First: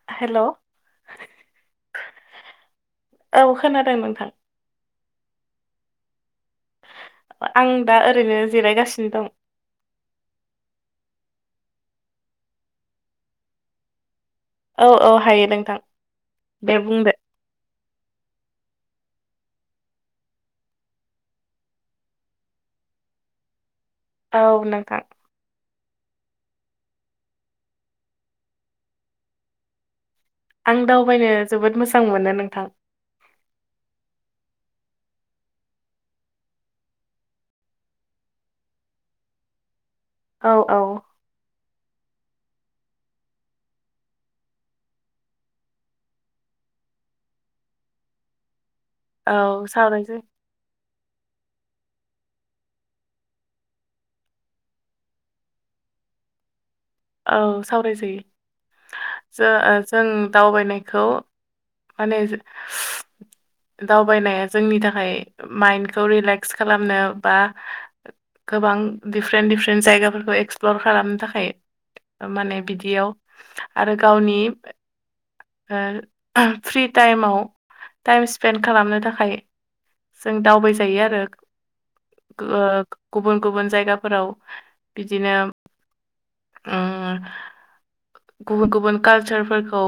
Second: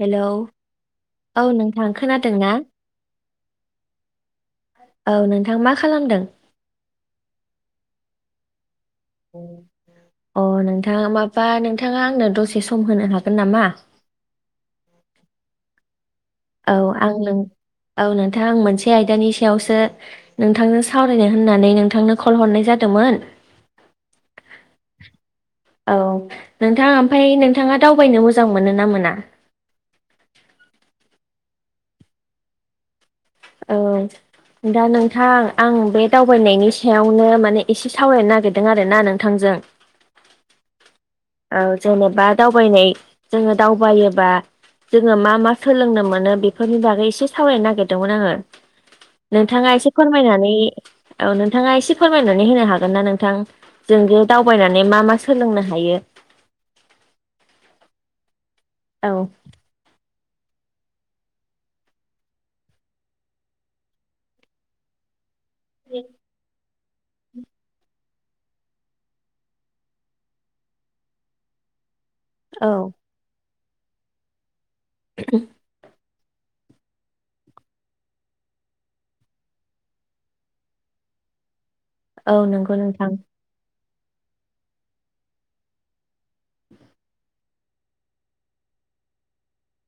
Hello hello औ औ नोंथां खोनादों ना खोनादों नोंथां औ नोंथां मा खालामदों आं दा ओरैनो जेलायगासिनो दं अ नोंथाङ माबा नोंथाङा आंनो दसे सम होनो हागोन नामा औ औ हायो नोंथां औ दे बुंदो आं नों औ नोंथां आं मोनसे आयदानि सायावसो नोंथांनो सावरायनो होननानै नोंथांनो कल हरनाय जादोंमोन औ नोंथां। औ नोंथां ओमफफ्राय नोंथाङा दावबायनो मोजां मोनो ना मोना आं दावबायनो जोबोद मोजां मोनो नोंथां औ दा नोंथां आं बे दावबायनायनि सायावनो माने एसे सावरायनो नागिरदों आर ना नोंथांजों औ औ औ जेनेबा दावबायनाय जोङो दावबायोबा जोङो मा मा सोलोंनो मोनो बेफोरनि बागै एसे सावरायनो नागिरदोंमोन आङो औ नोंथाङा एसे सावरायसै फोरमायनानै औ नोंथाङा एसे फोरमायनानै होनो हागोन ना नोंथां जों ज दावबायनानै मा मा सोलोंनो हायो औ सावरायजायो औ ज जों दावबायनायखौ माने दावबायनाया जोंनि थाखाय माइन्डखौ रिलेक्स खालामनो बा गोबां दिडिफारेन्ट दिडफारेन्ट जायगाफोरखौ एक्सप्लर खालामनो थाखाय माने औ बिदियाव आरो गावनि ओ फ्रि टाइमाव टाइम स्पेन्ड खालामनो थाखाय जों दावबाय जायो औ नंगौ गो-ओ नोंथां गुबुन गुबुन जायगाफोराव बिदिनो ओ गुबुन गुबुन कालचारफोरखौ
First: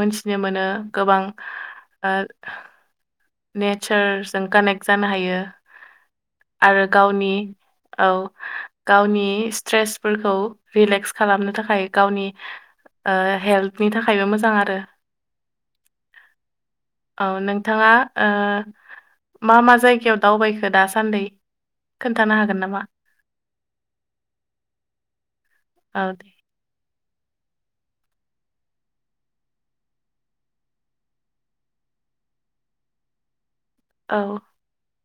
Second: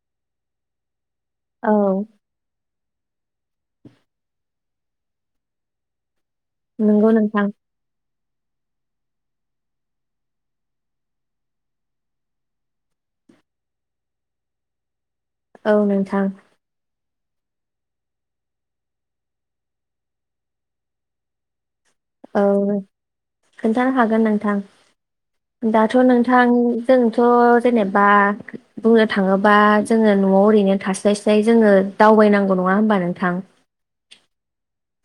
मोनथिनो मोनो गोबां औ ओ नेचारजों कानेक्ट जानो हायो आरो नंगौ गावनि नोंथां औ गावनि स्ट्रेसफोरखौ रिलेक्स खालामनो थाखाय गावनि ओ हेल्टनि थाखायबो मोजां आरो। औ नोंथां औ नोंथाङा ओ मा मा जायगायाव दावबायखो दासान्दै? खोन्थानो औ हागोन नामा? खोनथानो हागोन नोंथां दाथ' औ दे नोंथां जोंथ' जेनेबा बुंनो थाङोबा जोङो न'आव ओरैनो थास्लाय स्लाय जोङो दावबायनांगौ नङा होनबा नोंथां। औ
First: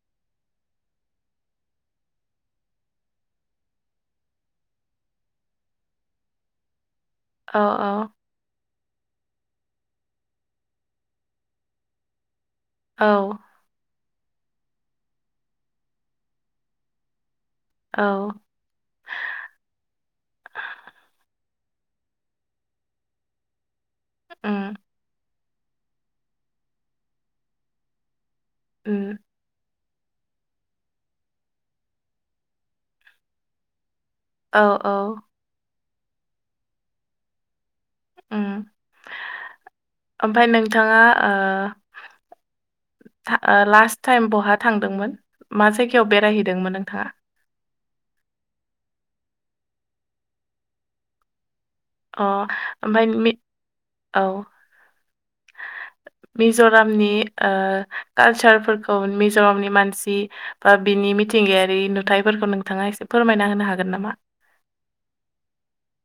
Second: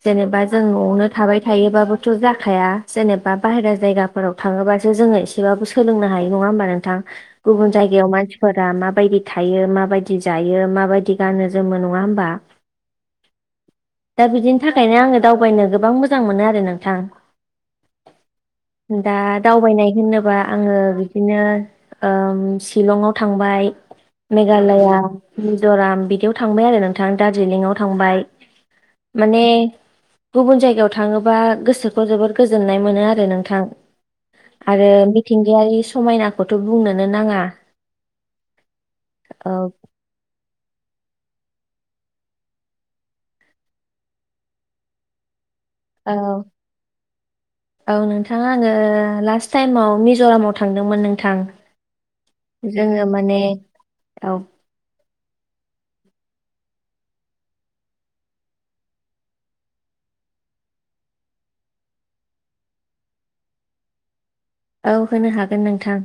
जेनेबा जों न'आवनो थाबाय थायोबाबो थ' जाखाया जेनेबा बायेरा जायगाफोराव थाङोबासो जोङो एसेबाबो सोलोंनो हायो नङा होमबा नोंथां। औ गुबुन जायगायाव औ मानसि फोर माबायदि थायो माबायदि जायो माबायदि गानो जोमो नङा होमबा। औ दा बिदिनि थाखायनो आङो दावबायनो गोबां मोजां मोनो आरो नोंथां औ दा दावबायनाय होनोबा आङो बिदिनो ओम शिलंआव थांबाय उम मेघालया मिज'राम बिदियाव थांबाय आरो नोंथां दार्जिलिंआव थांबाय। उम माने गुबुन जायगायाव थाङोबा गोसोखौ जोबोद गोजोननाय मोनो आरो नोंथां। औ आरो औ मिथिंगायारि समायनाखौथ' बुंनोनो नाङा उम औ ओमफ्राय नोंथाङा ओ लास्ट टाइम बहा थांदोंमोन मा जायगायाव औ बेरायहैदोंमोन नोंथाङा? औ नोंथाङा आङो लास्ट टाइमाव मिज'रामाव थांदोंमोन नोंथां। अ ओमफ्राय जोङो मि माने औ। मिज'रामनि ओ कालसारफोरखौ मिज'रामनि मानसि बा बिनि मिथिंगायारि नुथायाइफोरखौ नोंथाङा एसे फोरमायना होनो हागोन नामा? औ होनो हागोन नोंथां।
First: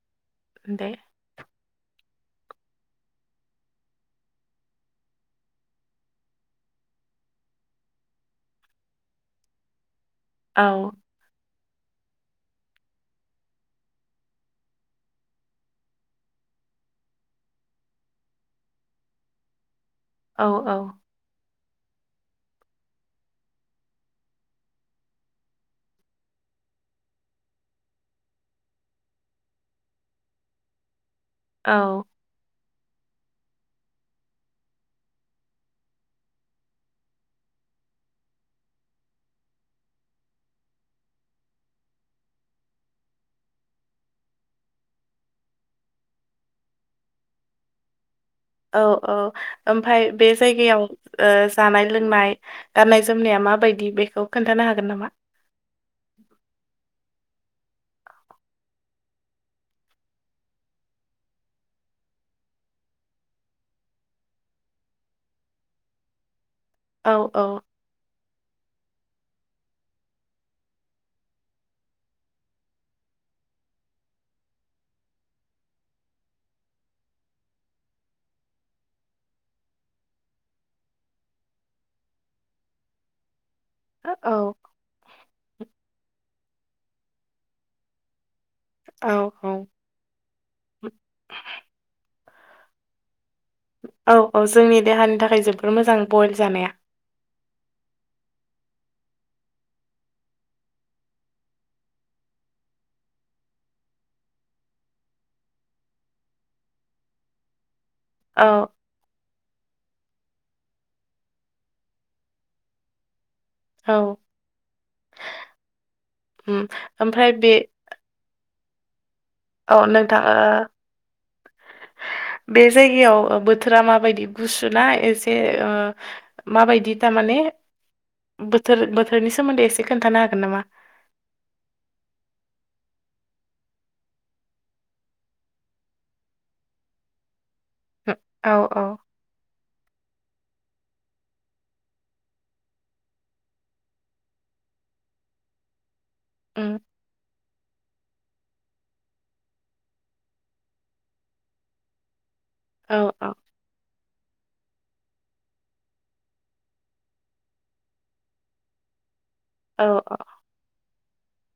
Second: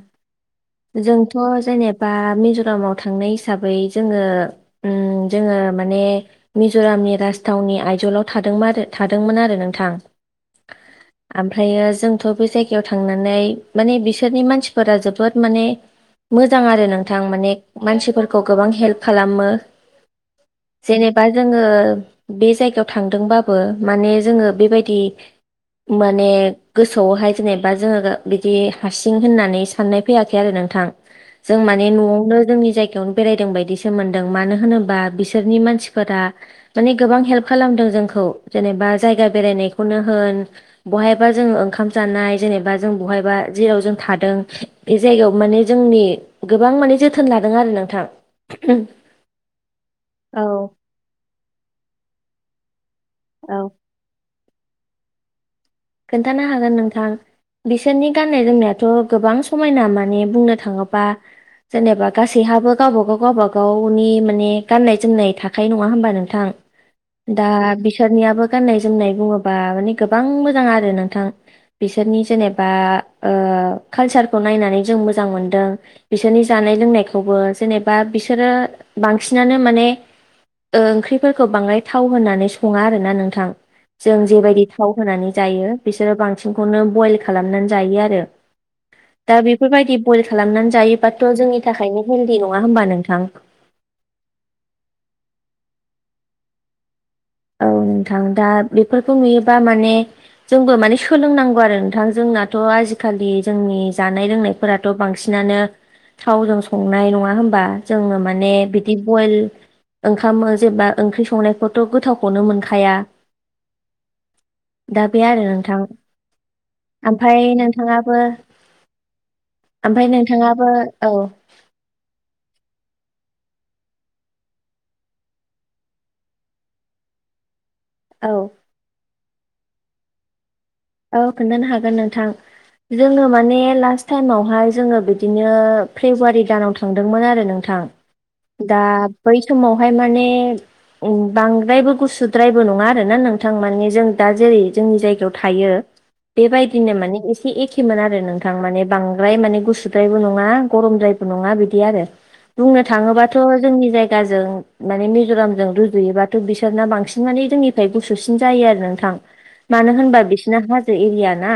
दे जोंथ' जेनेबा मिज'रामाव थांनाय हिसाबै जोङो उम जोङो माने मिज'रामनि राजथावनि आइजलाव थादोंमा-थादोंमोन आरो नोंथां। औ ओमफ्रायो जोंथ' बे जायगायाव थांनानै माने बिसोरनि मानसिफोरा जोबोद माने मोजां आरो नोंथां माने मानसिफोरखौ गोबां हेल्प खालामो। औ औ जेनेबा जोङो बे जायगायाव थांदोंबाबो माने जोङो बेबायदि माने गोसोआवहाय जेनेबा जोङोगा बिदि हारसिं होननानै साननाय फैयाखै आरो नोंथां जों माने औ न'आवनो जोंनि जायगायाव बेरायदों बायदिसो मोनदों मानो होनोबा बिसोरनि मानसिफोरा माने गोबां हेल्प खालामदों जोंखौ जेनेबा जायगा बेरायनायखौनो होन बहायबा जों ओंखाम जानाय जेने बा जों बहायबा जेराव जों थादों बे जायगायाव माने जोंनि गोबां माने जोथोन लादों आरो नोंथां औ औ ओमफाय बे औ जायगायाव जानाय लोंनाय गाननाय जोमनाया औ माबायदि बेखौ खोन्थानो हागोन नामा खोन्थानो हागोन नोंथां बिसोरनि गाननाय जोमनायाथ' गोबां समायना माने बुंनो थाङोबा जेनेबा गासैहाबो गावबा गाव गावबा गावनि माने गाननाय जोमनाय था खायो नङा होमबा नोंथां औ दा औ बिसोरनियाबो गान्नाय जोमनाय बुङोबा माने गोबां मोजां आरो नोंथां बिसोरनि जेनेबा ओ खालसारखौ नायनानै जों मोजां मोनदों बिसोरनि जानाय लोंनायखौबो जेनेबा बिसोरो बांसिनानो माने ओंख्रिफोरखौ बाङाय थाव होनानै सङा आरो ना नोंथां जों औ जेबायदि थाव होनानै जायो बिसोरो बांसिनखौनो बयेल खालामनानै जायो आरो औ दा औ बेफोरबायदि बयेल खालामनानै जायोबाथ' जोंनि थाखायनो हेलदि नङा होमबा नोंथां औ औ जोंनि देहानि थाखाय जोबोर मोजां बइल जानाया औ नोंथां दा बेफोरखौ नुयोबा माने जोंबो माने सोलोंनांगौ आरो नोंथां जोंनाथ' आजिखालि जोंनि जानाय लोंनाय फोराथ' बांसिनानो थावजों संनाय नङा होनबा जोंनो औ माने बिदि बइल ओंखाम जेबा ओंख्रि संनायखौथ' गोथाव अनो मोनखाया औ दा बे आरो नोंथां उम ओमफ्राय आमफाय बे नों थाङाबो औ आमफाय नोंथां ओ नोंथाङाबो औ बे जायगायाव बोथोरा माबायदि गुसु ना एसे ओ माबायदि तामाने औ बोथोर-बोथोरनि सोमोन्दै एसे खोन्थानो हागोन नामा? औ खोन्थानो हागोन नोंथां जोङो माने लास्ट थाइमावहाय जोङो बिदिनो फेब्रुवारि दानाव थांदोंमोन आरो नोंथां औ दा औ बै समावहाय माने उम बांद्रायबो गुसुद्रायबो नङा आरो ना नोंथां माने जों दा जेरै जोंनि जायगायाव था थायो उम बेबायदिनो माने [unintelligible] एखेमोन आरो नोंथां माने बांद्राय माने गुसुद्रायबो नङा गरमद्रायबो नङा बिदि आरो बुंनो औ थाङोबा औ थ' जोंनि जायगाजों माने मिज'रामजों रुजुयोबाथ' बिसोरना बांसिन माने जोंनि [unintelligible] गुसुसिन जायो आरो नोंथां औ मानो होनबा बिसोरना हाजो एरिया ना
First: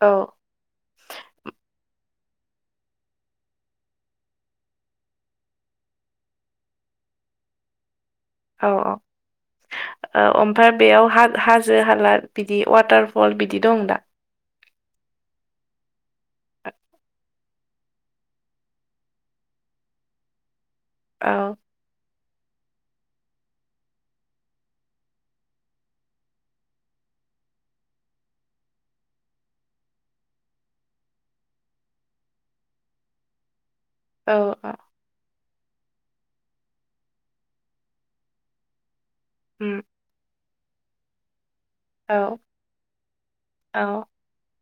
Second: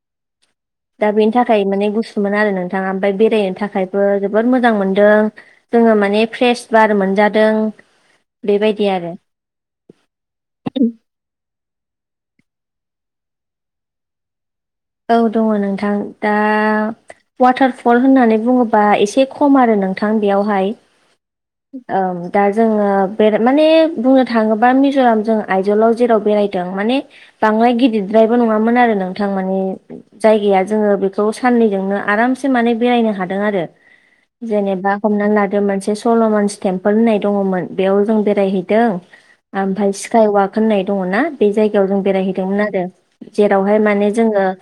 औ [inaudible] दा बेनि थाखाय माने गुसुमोन आरो नोंथाङा ओमफाय बेरायनो थाखायबो जोबोर मोजां मोनदों जोङो माने फ्रेस बार मोनजादों औ बेबायदि औ आरो ओ अमफाय बेयाव हा हाजो हाला बिदि वाटारफल बिदि दं दा औ दङ' नोंथां दा वाथारफल होननानै बुङोबा एसे खम आरो नोंथां बेयावहाय औ औ दा जोङो बेर माने बुंनो थाङोबा मिज'राम जों आयजलाव जेराव बेराय दों माने बांद्राय गिद्रायबो नङामोन आरो नोंथां माने जायगाया जोङो बेखौ साननैजोंनो आरामसे माने बेरायनो हादों आरो औ औ जेनेबा हमनानै लादों मोनसे सल'मानस टेम्पोल होननाय दङमोन बेयाव जों बेरायहैदों उम ओमफ्राय स्काइवाख होननाय दङ ना बे जायगायाव जों औ बेरायहैदोंमोन आरो जेरावहाय औ माने जोङो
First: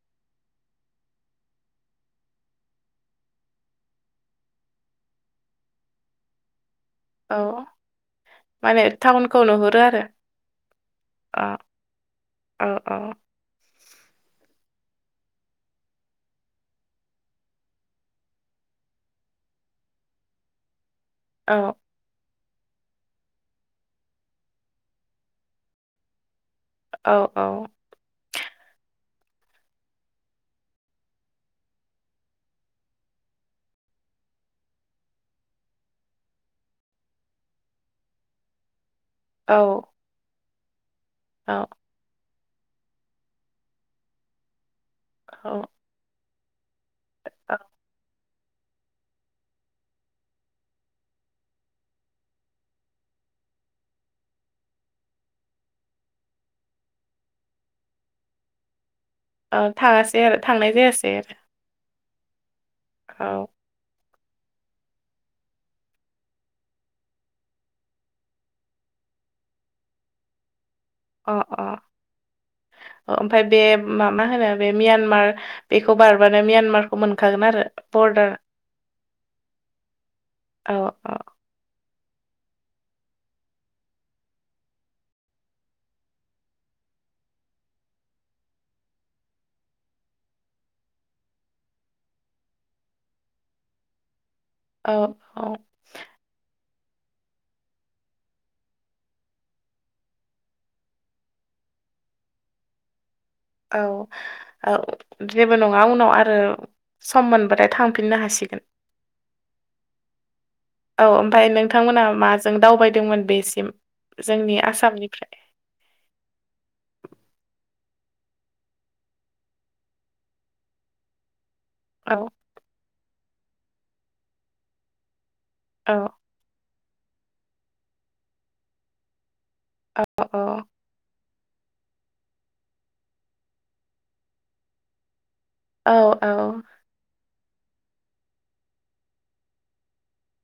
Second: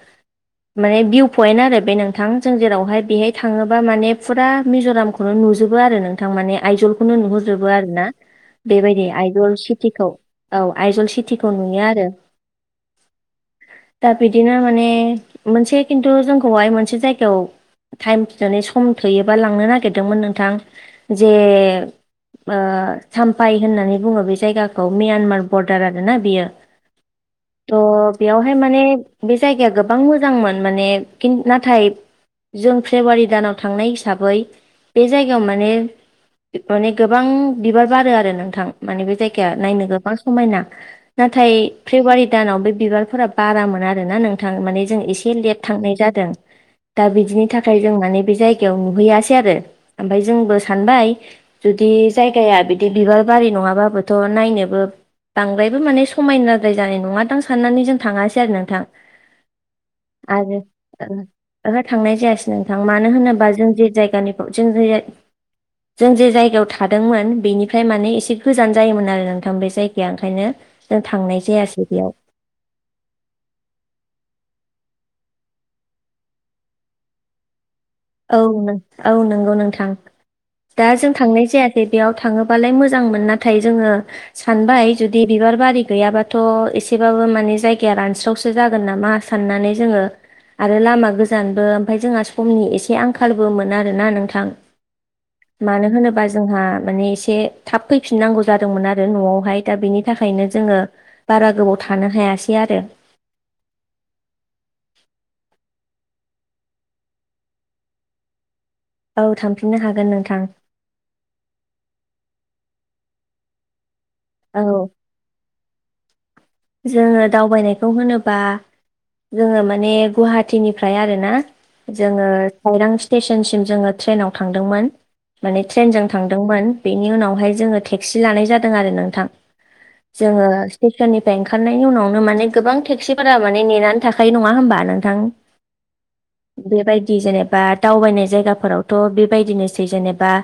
माने भिउ पइन्ट आरो बे नोंथां जों जेरावहाय बेहाय थाङोबा माने फुरा मिज'रामखौ खौनो नुजोबो आरो नोंथां माने आइजलखौनो औ नुहरजोबो आरोना माने बेबायदि टाउनखौ आइजल नुहुरो आरो चिटिखौ औ आइजल अ चिटिखौ नुयो आरो औ औ दा बिदिनो माने मोनसे खिन्थु जोंखौहाय मोनसे जायगायाव टाइम फिनानै सम थोयोबा लांनो नागिरदोंमोन नोंथां जे औ साम्फाय होननानै बुङो बे जायगाखौ म्यानमार बरडार आरोना बियो औ औ त बेयावहाय माने बे जायगाया गोबां मोजांमोन माने कि नाथाय जों फेब्रुवारि दानाव थांनाय हिसाबै बे जायगायाव माने माने गोबां बिबार बारो आरो नोंथां माने बे औ नायनो गोबां समायना औ नाथाय फेब्रुवारि दानाव बे बिबारफोरा बारा मोन आरोना नोंथां माने जों इसे लेट औ थांनाय जादों दा बिदिनि औ थाखाय जों माने बे जाय गायाव नुहैयासै आरो ओमफ्राय जोंबो सानबाय जुदि जायगाया बिदि बिबार बारि नङाबाबोथ' नायनोबो बांद्रायबो माने समायनाद्राय जानाय नङा दां साननानै जों थाङासै आरो नोंथां औ थाङासै आरो थांनाय जायासै आरो ओहो थांनाय जायासै नोंथां मानो होनोबा जों जे जायगानिफ्राव जों जों जे जायगायाव थादोंमोन बेनिफ्राय माने एसे गोजान जायोमोन आरो नोंथां बे जायगाया ओंखायनो जों अ थांनाय अ जायासै [unintelligible] ओमफ्राय बे मा होनो बे म्यानमार बेखौ बारबानो म्यानमारखौ मोनखागोन आरो बरदार औ औ नंगौ नोंथां औ दा औ जों थांनाय जाया बेयाव थाङोबालाय मोजांमोन नाथाय जोङो सानबाय जुदि बिबार बारि गैयाबाथ' एसेबाबो माने जायगाया रानस्रावसो जागोन नामा साननानै जोङो आरो लामा गोजानबो ओमफ्राय जोंहा समनि एसे एसे आंखालबो मोन आरोना नोंथां औ औ मानो होनोबा जोंहा माने एसे थाब फैफिननांगौ जादोंमोन आरो न'आवहाय दा बेनि थाखायनो जोङो बारा गोबाव थानो हायासै आरो औ औ जेबो नङा उनाव आरो सम मोनबाथाय थांफिननो हासिगोन औ थांफिननो हागोन नोंथां औ ओमफ्राय नोंथांमोनहा माजों दावबायदोंमोन बेसिम जोंनि औ आसामनिफ्राय जोङो दावबायनायखौ होनोबा जोङो माने गुवाहाटीनिफ्राय आरो ना औ जोङो साइरां स्टेसनसिम जोङो ट्रेनाव थांदोंमोन माने औ ट्रेनजों थांदों थांदोंमोन बेनि उनावहाय जोङो टेक्सि लानाय जादों आरो नोंथां औ जोङो स्टेसननिफ्राय फ्राय ओंखारनायनि उनावनो माने गोबां टेक्सिफोरा माने नेनानै थाखायो नङा होमबा नोंथां औ औ बेबायदि जेनेबा दावबायनाय जायगाफोरावथ' बेबायदिनोसै जेनेबा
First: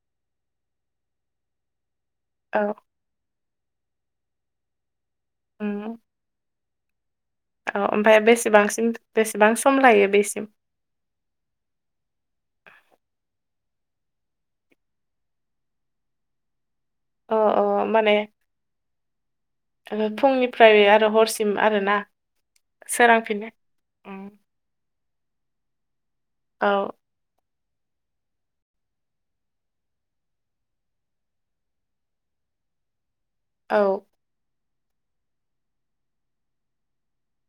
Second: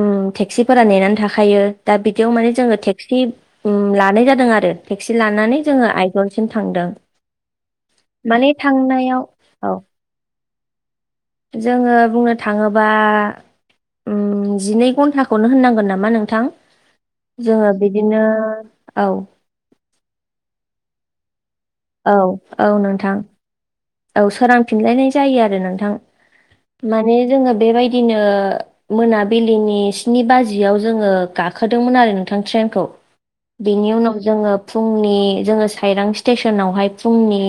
उम टेक्सिफोरा नेनानै थाखायो दा बिदियाव माने औ जोङो टेक्सि लानाय जादों आरो टेक्सि लानानै जोङो उम, आइजलसिम थांदों औ ओमफ्राय माने बेसेबांसिम थांनायाव बेसेबां औ सम लायो बेसिम? जोङो बुंनो थाङोबा उम जिनै घन्टाखौनो होननांगोन नामा नोंथां अ जोङो माने बिदिनो औ फुंनिफ्राय आरो हरसिम आरोना औ औ नोंथां सोरांफिन औ सोरांफिनलायनाय जायो आरो नोंथां औ माने जोङो बेबायदिनो मोनाबिलिनि स्नि बाजियाव जोङो गाखोदोंमोन आरो नोंथां ट्रेनखौ। औ बेनि उनाव जोङो फुंनि जोङो साइरां स्टेसनावहाय फुंनि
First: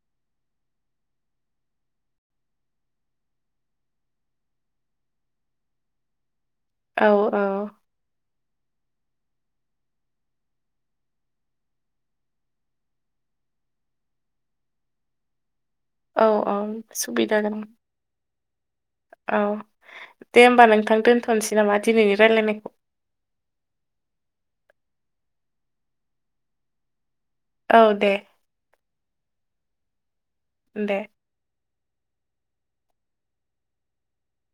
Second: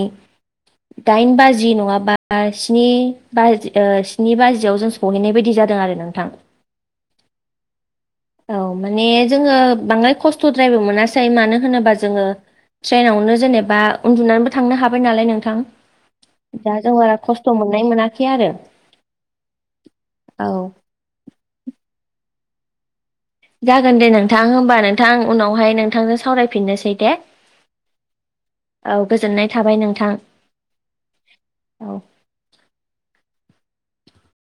दाइन बाजि नङाबा स्नि बाजि ओ स्नि बाजियाव जों सहैनाय बायदि जादों आरो नोंथां। औ औ औ माने जोङो बांद्राय खस्थ'द्रायबो मोनासै मानो होनोबा जोङो ट्रेनावनो जेनेबा उन्दुनानैबो थांनो हाबाय नालाय नोंथां। औ औ दा जों बारा सुबिदा खस्थ' गोनां मोननाय मोनाखै आरो औ दे औ होमबा नोंथां दोनथ'नोसै नामा दिनैनि रायज्लायनायखौ? जागोन दे नोंथां हबा नोंथां उनावहाय नोंथांजों सावरायफिननोसै दे। औ दे औ गोजोननाय थाबाय नोंथां। दे औ